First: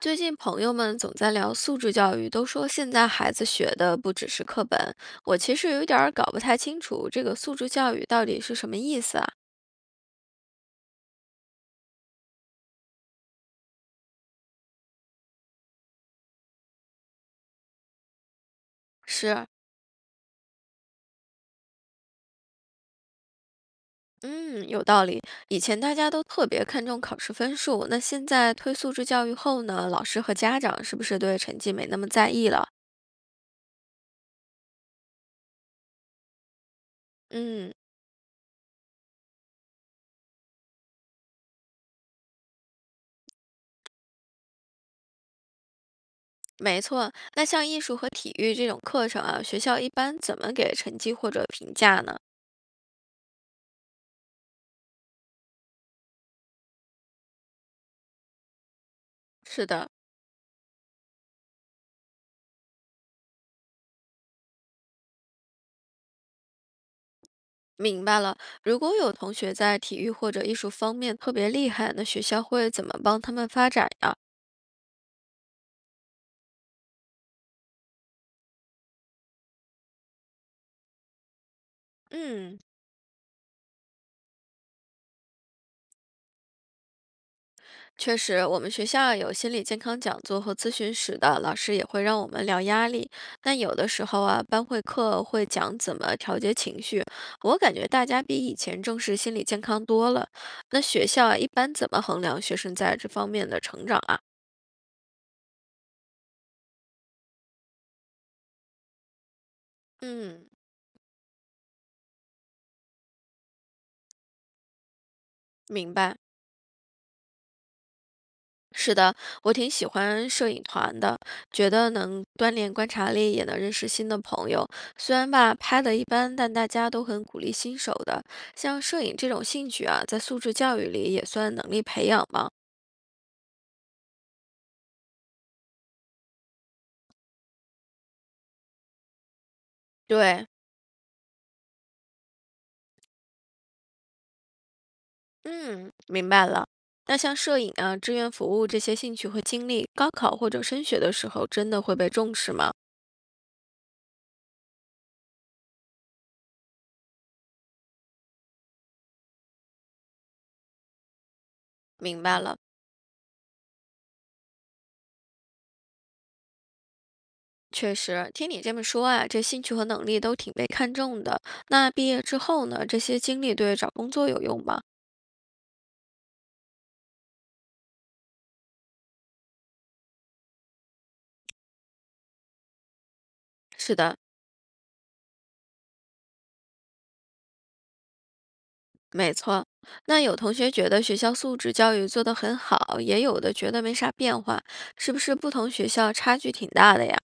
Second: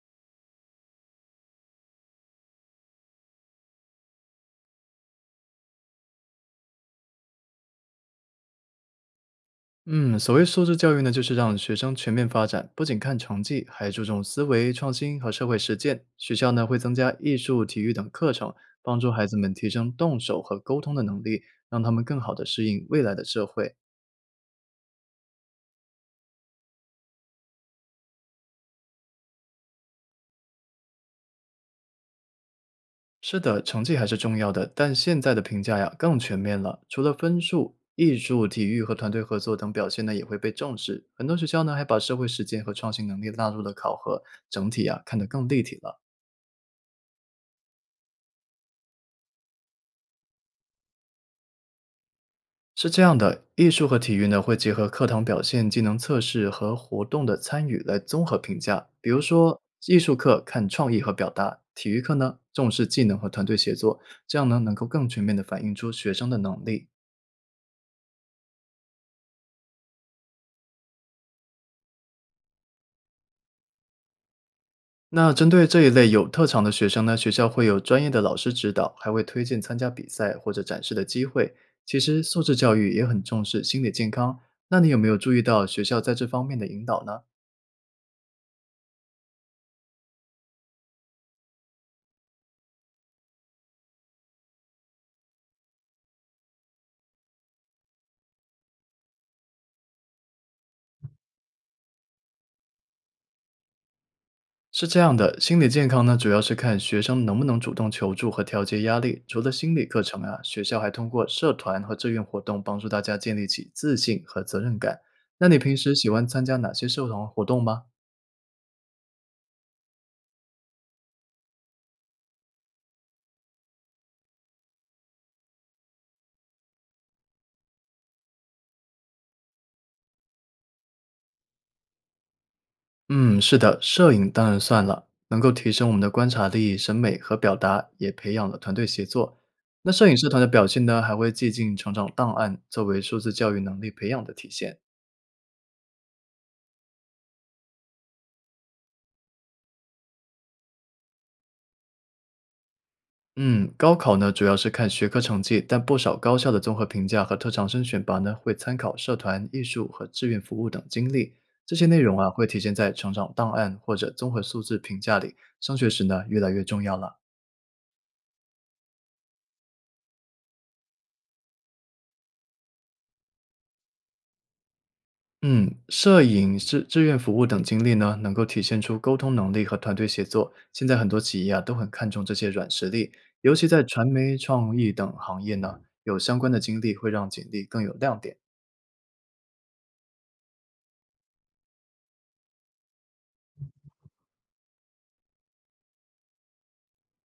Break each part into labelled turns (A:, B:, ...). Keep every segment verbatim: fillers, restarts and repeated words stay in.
A: 最近朋友们总在聊素质教育，都说现在孩子学的不只是课本。我其实有点儿搞不太清楚这个素质教育到底是什么意思啊？
B: 嗯，所谓素质教育呢，就是让学生全面发展，不仅看成绩，还注重思维创新和社会实践。学校呢会增加艺术、体育等课程，帮助孩子
A: 是，
B: 们提升动手和沟通的能力，让他们更好的适应未来的社会。
A: 嗯，有道理。以前大家都特别看重考试分数，那现在推素质教育后呢，老师和家长是不是对成绩没那么在意了？
B: 是的，成绩还是重要的，但现在的评价呀更全面了，除了分
A: 嗯，
B: 数，艺术、体育和团队合作等表现呢也会被重视。很多学校呢还把社会实践和创新能力纳入了考核，整体啊看得更立体了。
A: 没错。那像艺术和体育这种课程啊，学校一般怎么给成绩或者评价呢？
B: 是这样的，艺术和体育呢，会结合课堂表现、技能测试和活动的参与来综合评价。比如说，
A: 是的。
B: 艺术课看创意和表达，体育课呢重视技能和团队协作，这样呢能够更全面的反映出学生的能力。
A: 明白了。如果有同学在体育或者艺术方面特别厉害，那学校会怎么帮他们发展呀？
B: 那针对这一类有特长的学生呢，学校会有专业的老师指导，还会推荐参加比赛或者展示的机会。其实，素质
A: 嗯，
B: 教育也很重视心理健康。那你有没有注意到学校在这方面的引导呢？
A: 确实，我们学校有心理健康讲座和咨询室的，老师也会让我们聊压力。那有的时候啊，班会课会讲怎么调节情绪，我感觉大家比以前重视心理健康多了。那学校啊，一般怎么衡量学生在这方面的成长啊？
B: 是这样的，心理健康呢，主要是看学生能不能主动求助和调节压力。除了心理课程啊，
A: 嗯，
B: 学校还通过社团和志愿活动帮助大家建立起自信和责任感。那你平
A: 明
B: 时喜
A: 白。
B: 欢参加哪些社团活动吗？
A: 是的，我挺喜欢摄影团的，觉得能锻炼观察力，也能认识新的朋友。虽然吧，拍的一般，但大家都很鼓励新手的。像摄影这种兴趣啊，在素质教育里也算能力培养吗？
B: 嗯，是的，摄影当然算了，能够提升我们的观察力、审美和表达，也培养了团队协作。那摄影社团的
A: 对，
B: 表现呢，还会记进成长档案，作为数字教育能力培养的体现。
A: 嗯，明白了。那像摄影啊、志愿服务这些兴趣和经历，高考或者升学的时候真的会被重视吗？
B: 嗯，高考呢主要是看学科成绩，但不少高校的综合评价和特长生选拔呢会参考社团、艺术和志愿服务等经历。这些内容
A: 明
B: 啊
A: 白
B: 会
A: 了。
B: 体现在成长档案或者综合素质评价里，升学时呢越来越重要了。
A: 确实，听你这么说啊，这兴趣和能力都挺被看重的。那毕业之后呢，这些经历对找工作有用吗？
B: 嗯，摄影志志愿服务等经历呢，能够体现出沟通能力和团队协作。现在很多企业啊都很看重这些软实力，尤其在
A: 是
B: 传
A: 的，
B: 媒、创意等行业呢，有相关的经历会让简历更有亮点。
A: 没错。那有同学觉得学校素质教育做得很好，也有的觉得没啥变化，是不是不同学校差距挺大的呀？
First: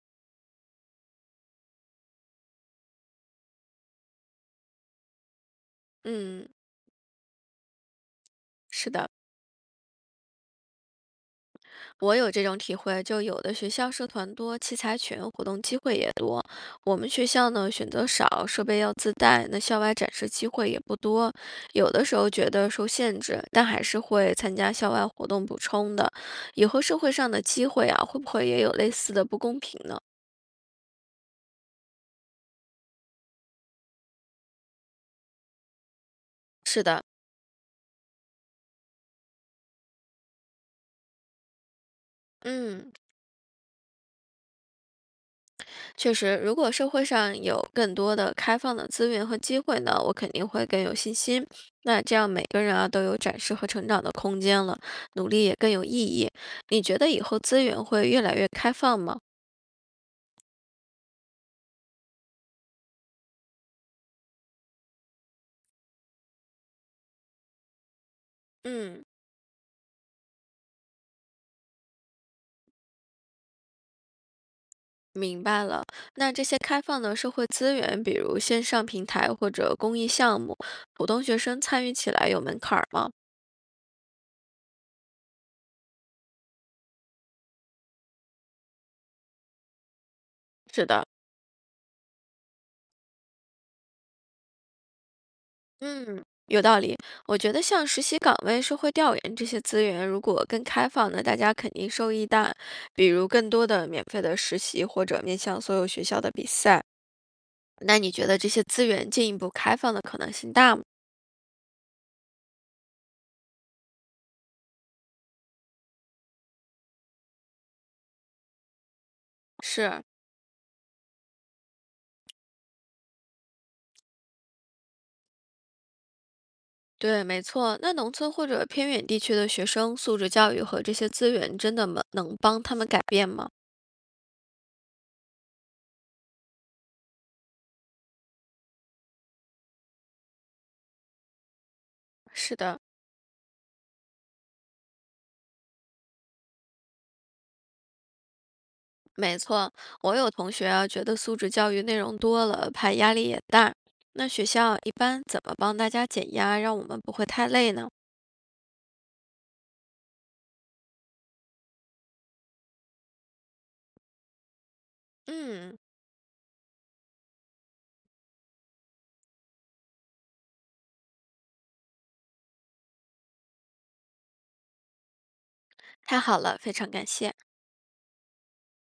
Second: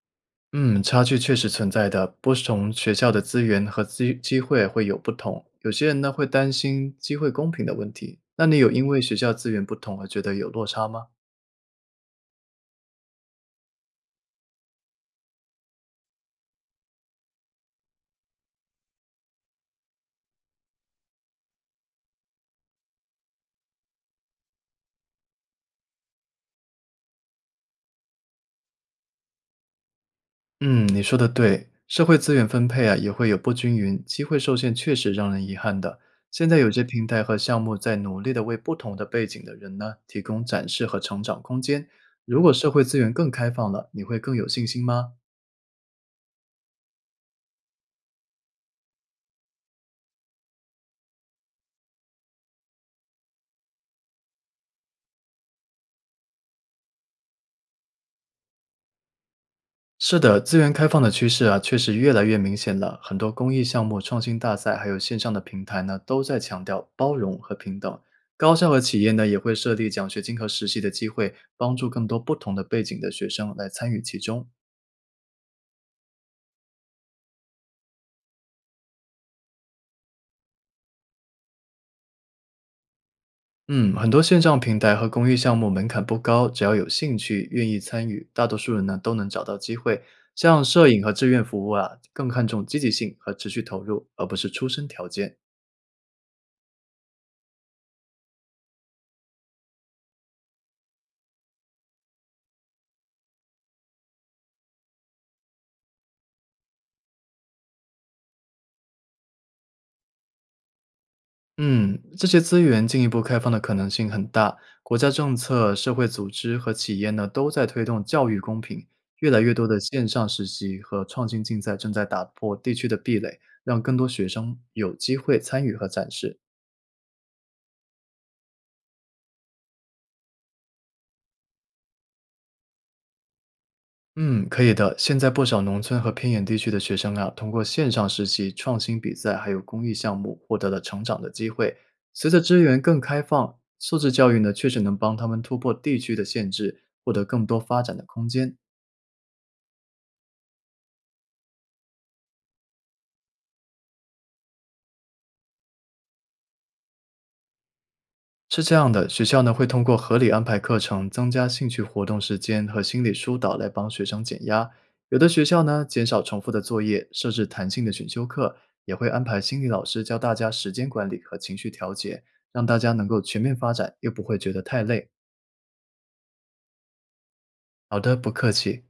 B: 嗯，差距确实存在的。不同学校的资源和机机会会有不同，有些人呢会
A: 嗯，
B: 担心机会公平的问题。那你有因
A: 是
B: 为
A: 的。
B: 学校资源不同而觉得有落差吗？
A: 我有这种体会，就有的学校社团多，器材全，活动机会也多。我们学校呢，选择少，设备要自带，那校外展示机会也不多。有的时候觉得受限制，但还是会参加校外活动补充的。以后社会上的机会啊，会不会也有类似的不公平呢？
B: 嗯，你说的对，社会资源分配啊也会有不均匀，机会受限确实让人遗憾的。现在有些
A: 是的，
B: 平台和项目在努力的为不同的背景的人呢提供展示和成长空间。如果社会
A: 嗯。
B: 资源更开放了，你会更有信心吗？
A: 确实，如果社会上有更多的开放的资源和机会呢，我肯定会更有信心。那这样每个人啊都有展示和成长的空间了，努力也更有意义。你觉得以后资源会越来越开放吗？
B: 是的，资源开放的趋势啊，确实越来越明显了。很多公益项目、创新大赛，还有线上的平台呢，都在强调包容和平等。高校和企
A: 嗯，
B: 业呢，也会设立奖学金和实习的机会，帮助更多不同的背景的学生来参与其中。
A: 明白了。那这些开放的社会资源，比如线上平台或者公益项目，普通学生参与起来有门槛儿吗？
B: 嗯，很多线上平台和公益项目门槛不高，只要有兴趣、愿意参与，大多数人呢都能找到机会。像
A: 是
B: 摄影
A: 的，
B: 和志愿服务啊，更看重积极性和持续投入，而不是出身条件。
A: 嗯，有道理。我觉得像实习岗位、社会调研这些资源，如果更开放呢，大家肯定受益大。比如更多的免费的实习，或者面向所有学校的比赛。那你觉得这些资源进一步开放的可能性大吗？
B: 嗯，这些资源进一步开放的可能性很大。国家政策、社会组织和企业呢，都在推动教育公平。越来越多的
A: 是，
B: 线上实习和创新竞赛正在打破地区的壁垒，让更多学生有机会参与和展示。
A: 对，没错。那农村或者偏远地区的学生素质教育和这些资源，真的能能帮他们改变吗？
B: 嗯，可以的。现在不少农村和偏远地区的学生啊，通过线上实习、创新比赛还有公益项目，获得了成长的机会。随着
A: 是
B: 资
A: 的。
B: 源更开放，素质教育呢，确实能帮他们突破地区的限制，获得更多发展的空间。
A: 没错，我有同学啊，觉得素质教育内容多了，怕压力也大。那学校一般怎么帮大家减压，让我们不会太累呢？
B: 是这样的，学校呢会通过合理安排课程，增加兴趣活动时间和心理疏导来帮学生减压。有的学校
A: 嗯，
B: 呢减少重复的作业，设置弹性的选修课，也会安排心理老师教大家时间管理和情绪调节，让大家能够全面发展，又不会觉得太累。
A: 太好了，非常感谢。
B: 好的，不客气。